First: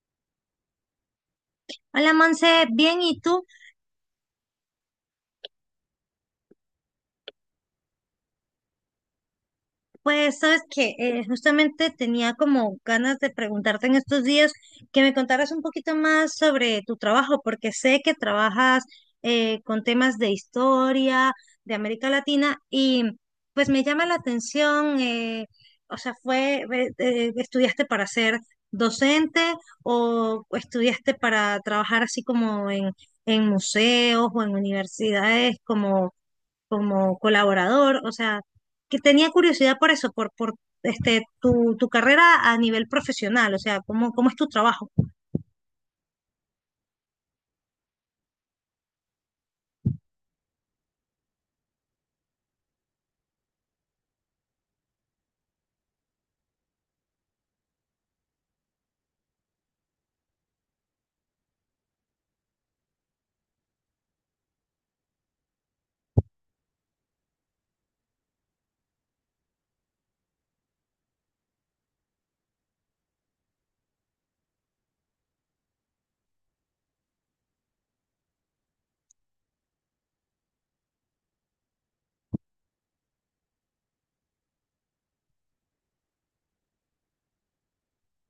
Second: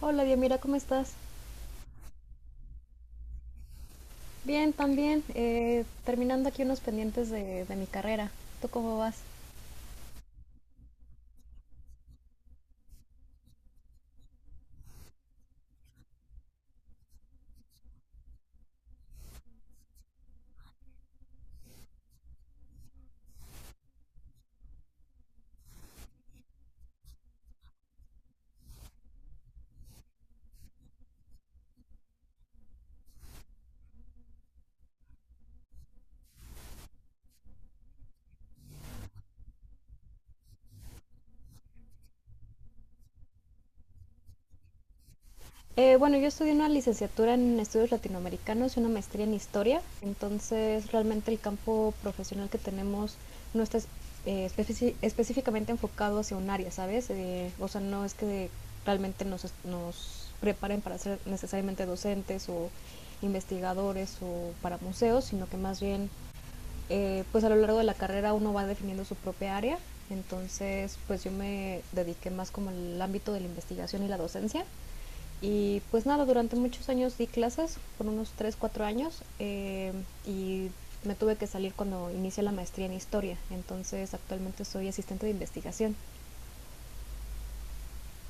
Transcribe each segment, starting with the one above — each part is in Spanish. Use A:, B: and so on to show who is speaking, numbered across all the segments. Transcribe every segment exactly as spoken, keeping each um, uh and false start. A: Hola, bien, mira, ¿cómo estás?
B: Hola Monse, bien, ¿y tú?
A: Bien, también. Eh, terminando aquí unos pendientes de, de mi carrera. ¿Tú cómo vas?
B: Pues sabes que eh, justamente tenía como ganas de preguntarte en estos días que me contaras un poquito más sobre tu trabajo, porque sé que trabajas eh, con temas de historia, de América Latina, y pues me llama la atención, eh, o sea, fue, eh, eh, ¿estudiaste para ser docente o estudiaste para trabajar así como en, en museos o en universidades como como colaborador? O sea, que tenía curiosidad por eso, por, por este, tu, tu carrera a nivel profesional, o sea, cómo, cómo es tu trabajo.
A: Eh, bueno, yo estudié una licenciatura en estudios latinoamericanos y una maestría en historia. Entonces, realmente el campo profesional que tenemos no está es- eh, especi- específicamente enfocado hacia un área, ¿sabes? Eh, o sea, no es que realmente nos, es- nos preparen para ser necesariamente docentes o investigadores o para museos, sino que más bien eh, pues a lo largo de la carrera uno va definiendo su propia área. Entonces pues yo me dediqué más como al ámbito de la investigación y la docencia. Y pues nada, durante muchos años di clases, por unos tres cuatro años, eh, y me tuve que salir cuando inicié la maestría en historia. Entonces actualmente soy asistente de investigación.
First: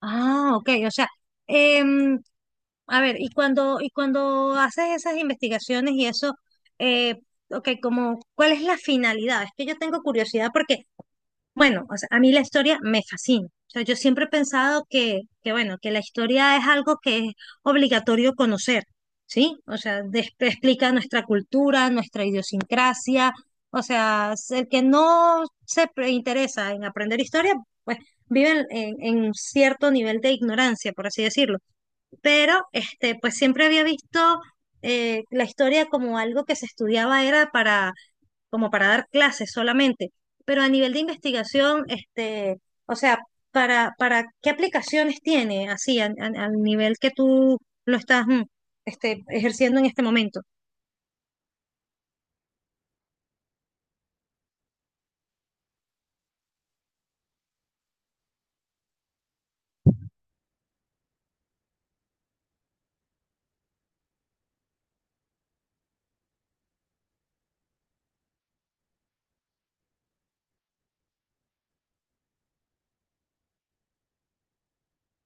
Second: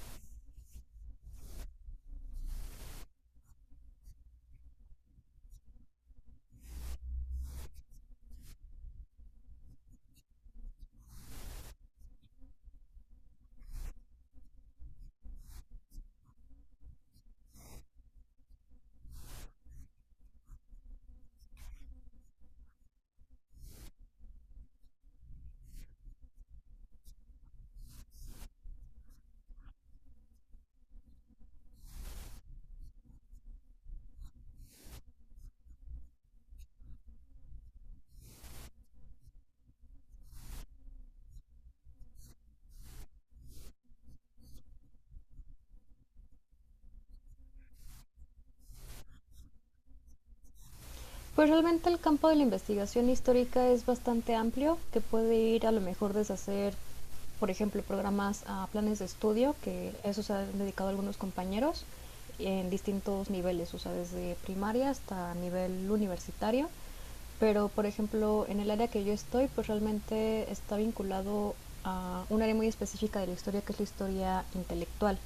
B: Ah, ok, o sea, em, a ver, y cuando, y cuando haces esas investigaciones y eso, eh, ok, como, ¿cuál es la finalidad? Es que yo tengo curiosidad porque bueno, o sea, a mí la historia me fascina. O sea, yo siempre he pensado que, que bueno, que la historia es algo que es obligatorio conocer, ¿sí? O sea, des- explica nuestra cultura, nuestra idiosincrasia. O sea, s- el que no se pre- interesa en aprender historia, pues vive en, en- en cierto nivel de ignorancia, por así decirlo. Pero, este, pues siempre había visto eh, la historia como algo que se estudiaba era para como para dar clases solamente, pero a nivel de investigación, este, o sea, para, para qué aplicaciones tiene así a- a- al nivel que tú lo estás mm, este, ejerciendo en este momento.
A: Pues realmente el campo de la investigación histórica es bastante amplio, que puede ir a lo mejor desde hacer, por ejemplo, programas a planes de estudio, que eso se han dedicado algunos compañeros en distintos niveles, o sea, desde primaria hasta nivel universitario. Pero, por ejemplo, en el área que yo estoy, pues realmente está vinculado a un área muy específica de la historia, que es la historia intelectual.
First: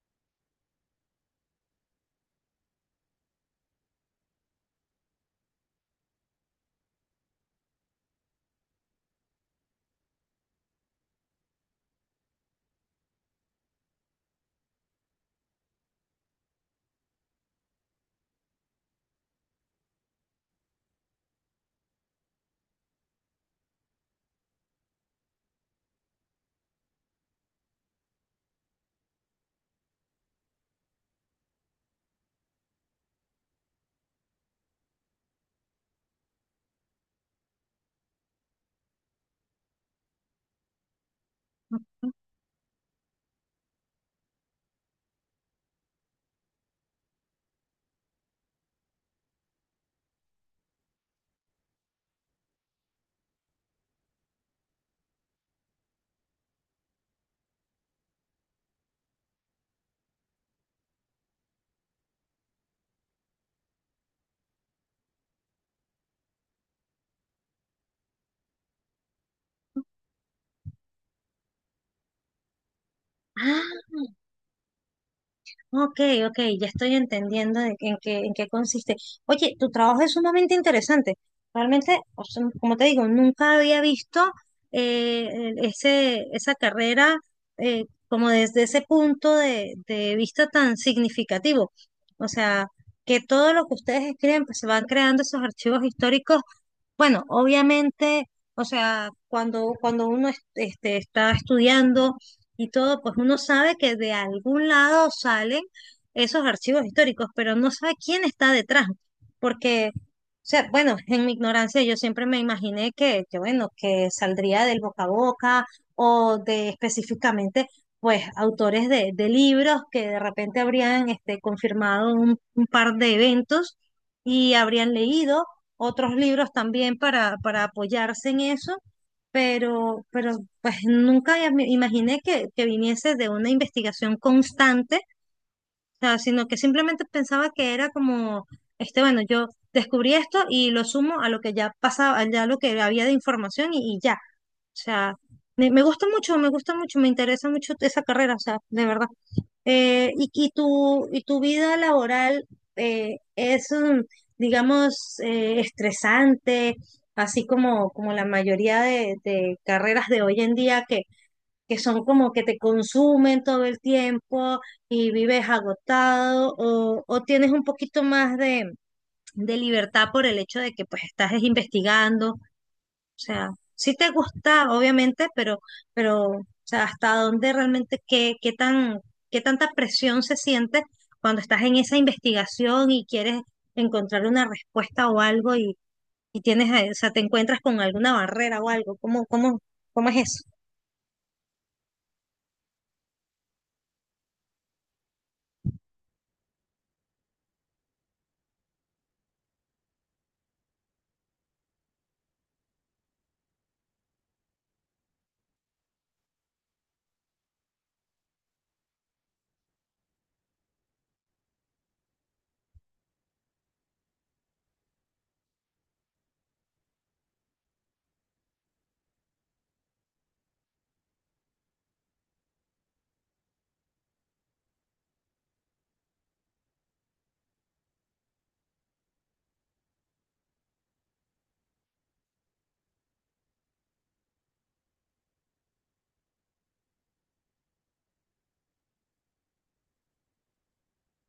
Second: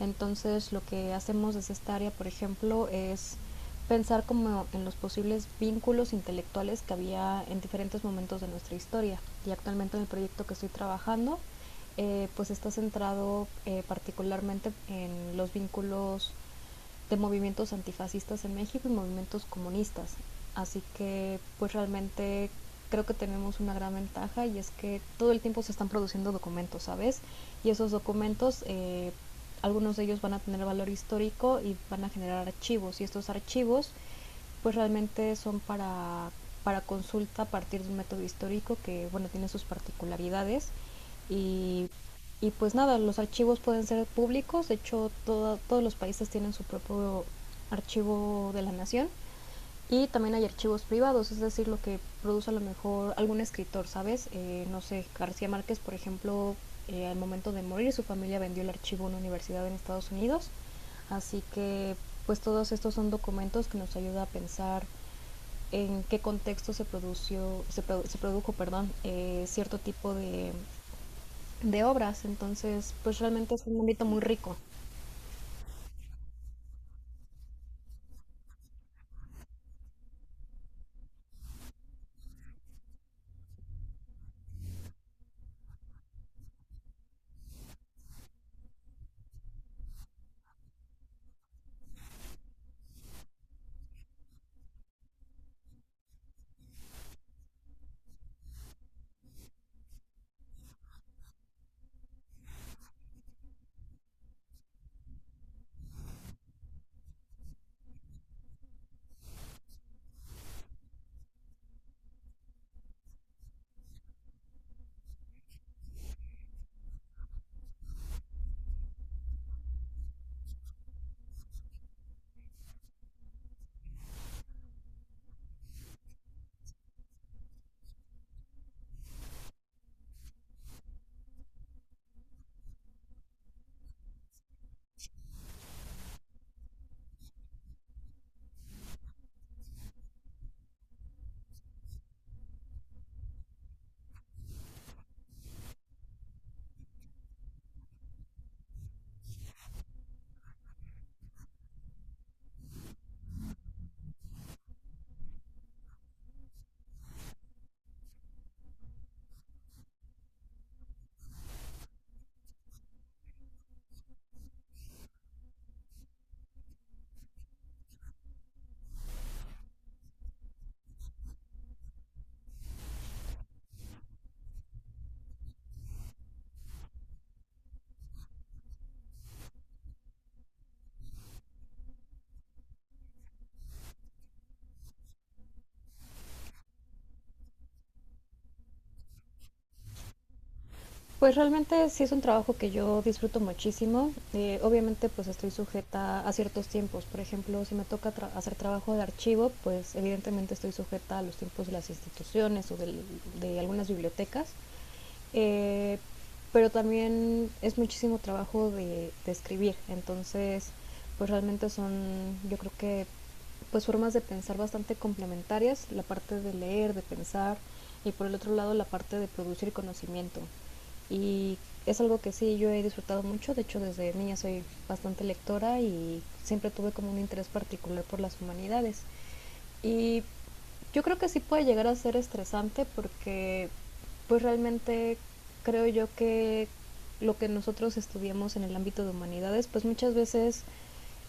A: Entonces, lo que hacemos desde esta área, por ejemplo, es pensar como en los posibles vínculos intelectuales que había en diferentes momentos de nuestra historia. Y actualmente en el proyecto que estoy trabajando, eh, pues está centrado eh, particularmente en los vínculos de movimientos antifascistas en México y movimientos comunistas. Así que pues realmente creo que tenemos una gran ventaja y es que todo el tiempo se están produciendo documentos, ¿sabes? Y esos documentos, eh, algunos de ellos van a tener valor histórico y van a generar archivos. Y estos archivos pues realmente son para, para consulta a partir de un método histórico que, bueno, tiene sus particularidades y, y pues nada, los archivos pueden ser públicos. De hecho todo- todos los países tienen su propio archivo de la nación y también hay archivos privados, es decir, lo que produce a lo mejor algún escritor, ¿sabes? Eh, no sé, García Márquez, por ejemplo, eh, al momento de morir su familia vendió el archivo a una universidad en Estados Unidos. Así que pues todos estos son documentos que nos ayuda a pensar en qué contexto se, produció, se, produ se produjo, perdón, eh, cierto tipo de, de obras. Entonces pues realmente es un
B: Ah,
A: ámbito muy rico.
B: ok, ok, ya estoy entendiendo de- en qué, en qué consiste. Oye, tu trabajo es sumamente interesante. Realmente, o sea, como te digo, nunca había visto eh, el- ese, esa carrera eh, como desde ese punto de, de vista tan significativo. O sea, que todo lo que ustedes escriben, pues se van creando esos archivos históricos, bueno, obviamente, o sea, cuando, cuando uno es- este, está estudiando y todo, pues uno sabe que de algún lado salen esos archivos históricos, pero no sabe quién está detrás, porque, o sea, bueno, en mi ignorancia yo siempre me imaginé que, que bueno, que saldría del boca a boca o de específicamente, pues, autores de, de libros que de repente habrían este, confirmado un un par de eventos y habrían leído otros libros también para, para apoyarse en eso, pero, pero pues nunca ya me imaginé que, que viniese de una investigación constante, o sea, sino que simplemente pensaba que era como, este, bueno, yo descubrí esto y lo sumo a lo que ya pasaba, ya lo que había de información y, y ya, o sea, me, me gusta mucho, me gusta mucho, me interesa mucho esa carrera, o sea, de verdad. Eh, y, y tu, y tu vida laboral eh, es, mm, digamos, eh, estresante, así como, como la mayoría de, de carreras de hoy en día que, que son como que te consumen todo el tiempo y vives agotado o, o tienes un poquito más de, de libertad por el hecho de que pues estás investigando, o sea, sí te gusta, obviamente, pero, pero, o sea, hasta dónde realmente, qué, qué tan, qué tanta presión se siente cuando estás en esa investigación y quieres encontrar una respuesta o algo y, y tienes, eh, o sea, te encuentras con alguna barrera o algo. ¿Cómo, cómo, cómo es eso?
A: Pues realmente sí es un trabajo que yo disfruto muchísimo. Eh, obviamente pues estoy sujeta a ciertos tiempos. Por ejemplo, si me toca tra- hacer trabajo de archivo, pues evidentemente estoy sujeta a los tiempos de las instituciones o del- de algunas bibliotecas. Eh, pero también es muchísimo trabajo de, de escribir. Entonces, pues realmente son, yo creo que pues formas de pensar bastante complementarias. La parte de leer, de pensar, y por el otro lado la parte de producir conocimiento, y es algo que sí yo he disfrutado mucho. De hecho desde niña soy bastante lectora y siempre tuve como un interés particular por las humanidades. Y yo creo que sí puede llegar a ser estresante porque pues realmente creo yo que lo que nosotros estudiamos en el ámbito de humanidades pues muchas veces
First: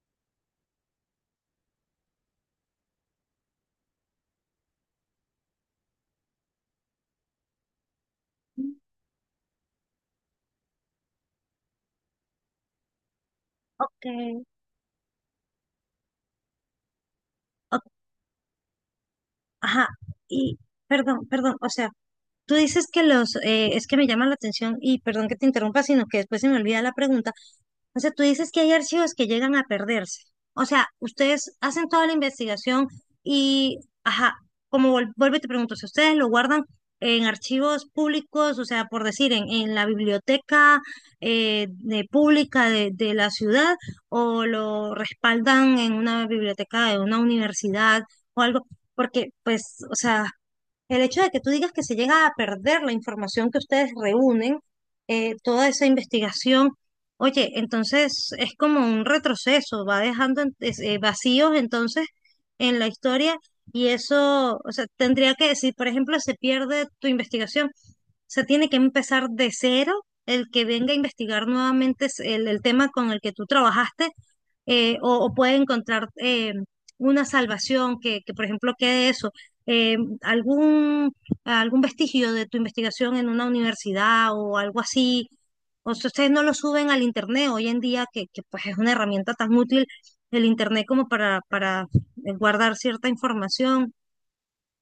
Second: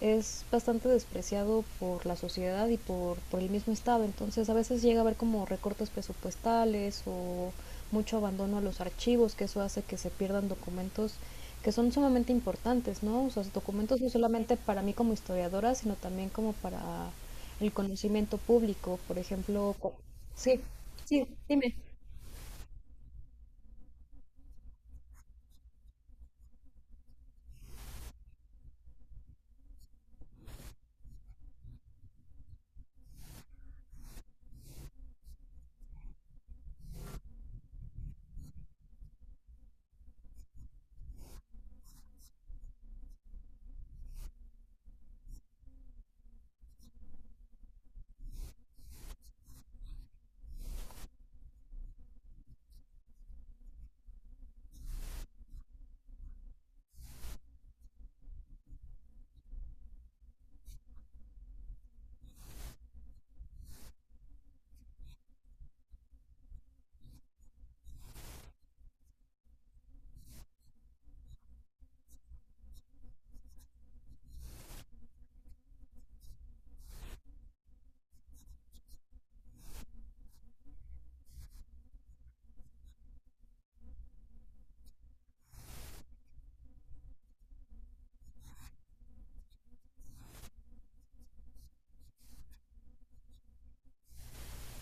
A: es bastante despreciado por la sociedad y por, por el mismo Estado. Entonces a veces llega a haber como recortes presupuestales o mucho abandono a los archivos, que eso hace que se pierdan documentos que son sumamente importantes, ¿no? O sea, documentos
B: Ok,
A: no solamente para mí como historiadora, sino también como para el
B: o-
A: conocimiento público. Por ejemplo,
B: ajá,
A: co-
B: y
A: sí, sí,
B: perdón, perdón, o
A: dime.
B: sea, tú dices que los, eh, es que me llama la atención, y perdón que te interrumpa, sino que después se me olvida la pregunta. O sea, tú dices que hay archivos que llegan a perderse. O sea, ustedes hacen toda la investigación y, ajá, como vol- vuelvo y te pregunto, si ustedes lo guardan en archivos públicos, o sea, por decir, en, en la biblioteca eh, de pública de, de la ciudad, o lo respaldan en una biblioteca de una universidad o algo, porque, pues, o sea... El hecho de que tú digas que se llega a perder la información que ustedes reúnen, eh, toda esa investigación, oye, entonces es como un retroceso, va dejando en- es- eh, vacíos entonces en la historia, y eso, o sea, tendría que, si por ejemplo se pierde tu investigación, se tiene que empezar de cero el que venga a investigar nuevamente es el, el tema con el que tú trabajaste, eh, o, o puede encontrar eh, una salvación que, que, por ejemplo, quede eso, eh, algún, algún vestigio de tu investigación en una universidad o algo así. O sea, ustedes no lo suben al internet hoy en día, que, que pues es una herramienta tan útil el internet como para, para eh, guardar cierta información.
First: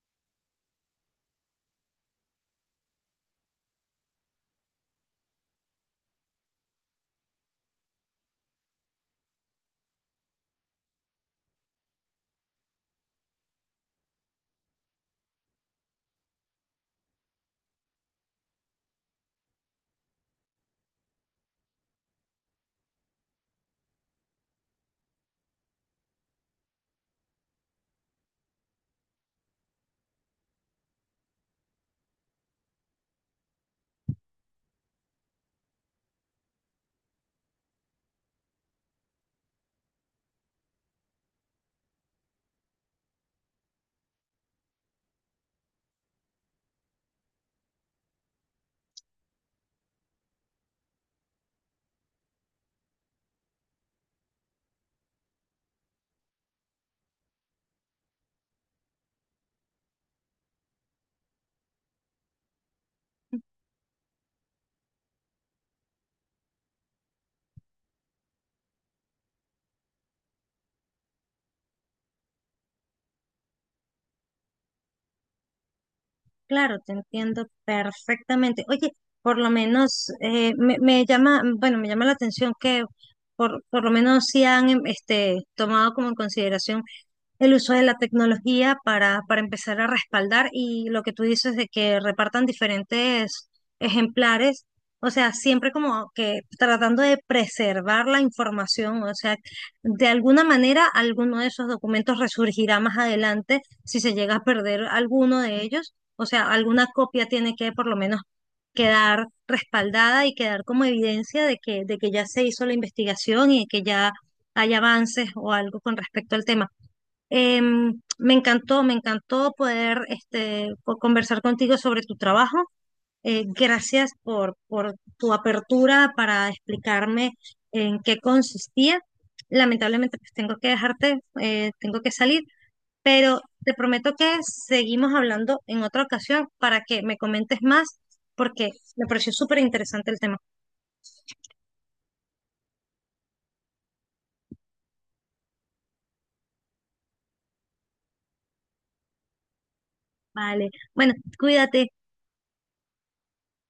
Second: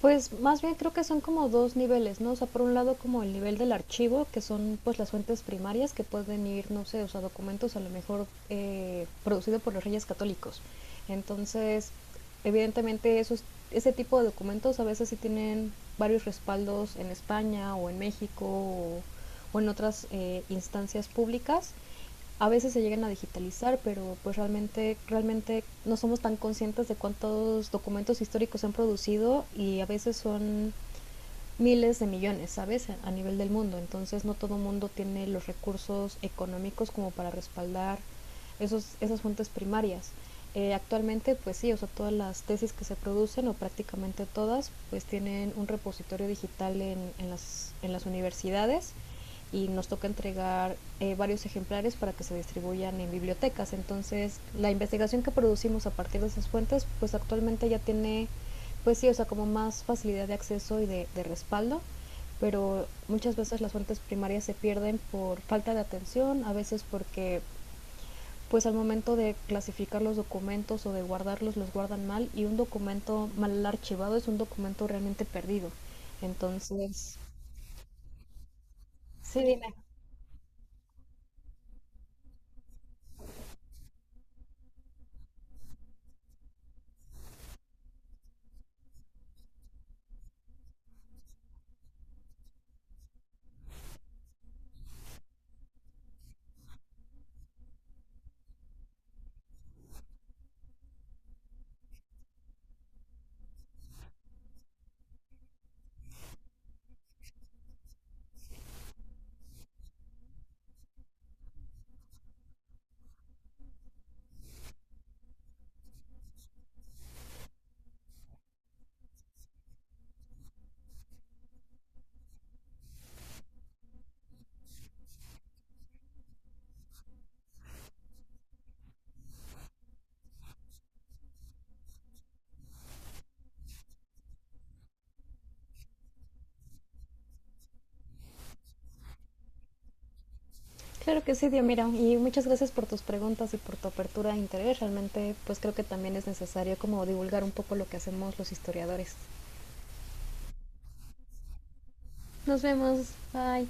A: Pues más bien creo que son como dos niveles, ¿no? O sea, por un lado como el nivel del archivo, que son pues las fuentes primarias que pueden ir, no sé, o sea, documentos a lo mejor eh, producidos por los reyes católicos. Entonces, evidentemente esos, ese tipo de documentos a veces sí tienen varios respaldos en España o en México o, o en otras eh, instancias públicas. A veces se llegan a digitalizar, pero pues realmente, realmente no somos tan conscientes de cuántos documentos históricos se han producido y a veces son miles de millones, ¿sabes? A nivel del mundo. Entonces no todo mundo tiene los recursos económicos como para respaldar esos, esas fuentes primarias. Eh, actualmente, pues sí, o sea, todas las tesis que se producen, o prácticamente todas, pues tienen un repositorio digital en, en, las, en las universidades y nos toca entregar eh, varios ejemplares para que se distribuyan en bibliotecas. Entonces, la investigación que producimos a partir de esas fuentes, pues actualmente ya tiene pues sí, o sea, como más facilidad de acceso y de, de respaldo, pero muchas veces las fuentes primarias se pierden por falta de atención, a veces porque pues al momento de clasificar los documentos o de guardarlos los guardan mal, y un documento mal archivado es un documento realmente perdido.
B: Claro, te
A: Entonces,
B: entiendo perfectamente. Oye, por
A: sí,
B: lo
A: dime.
B: menos eh, me, me llama, bueno, me llama la atención que por, por lo menos sí han em, este, tomado como en consideración el uso de la tecnología para, para empezar a respaldar y lo que tú dices de que repartan diferentes ejemplares, o sea, siempre como que tratando de preservar la información, o sea, de alguna manera alguno de esos documentos resurgirá más adelante si se llega a perder alguno de ellos, o sea, alguna copia tiene que por lo menos quedar respaldada y quedar como evidencia de que, de que ya se hizo la investigación y de que ya hay avances o algo con respecto al tema. Em, me encantó, me encantó poder este, co- conversar contigo sobre tu trabajo. Eh, gracias por, por tu apertura para explicarme en qué consistía. Lamentablemente, pues tengo que dejarte, eh, tengo que salir, pero te prometo que seguimos hablando en otra ocasión para que me comentes más, porque me pareció súper interesante el tema.
A: Claro que sí, Dios, mira, y muchas gracias por tus preguntas y por tu apertura de interés. Realmente, pues creo que también es necesario como divulgar un poco lo que hacemos los historiadores.
B: Vale, bueno, cuídate.
A: Nos vemos, bye.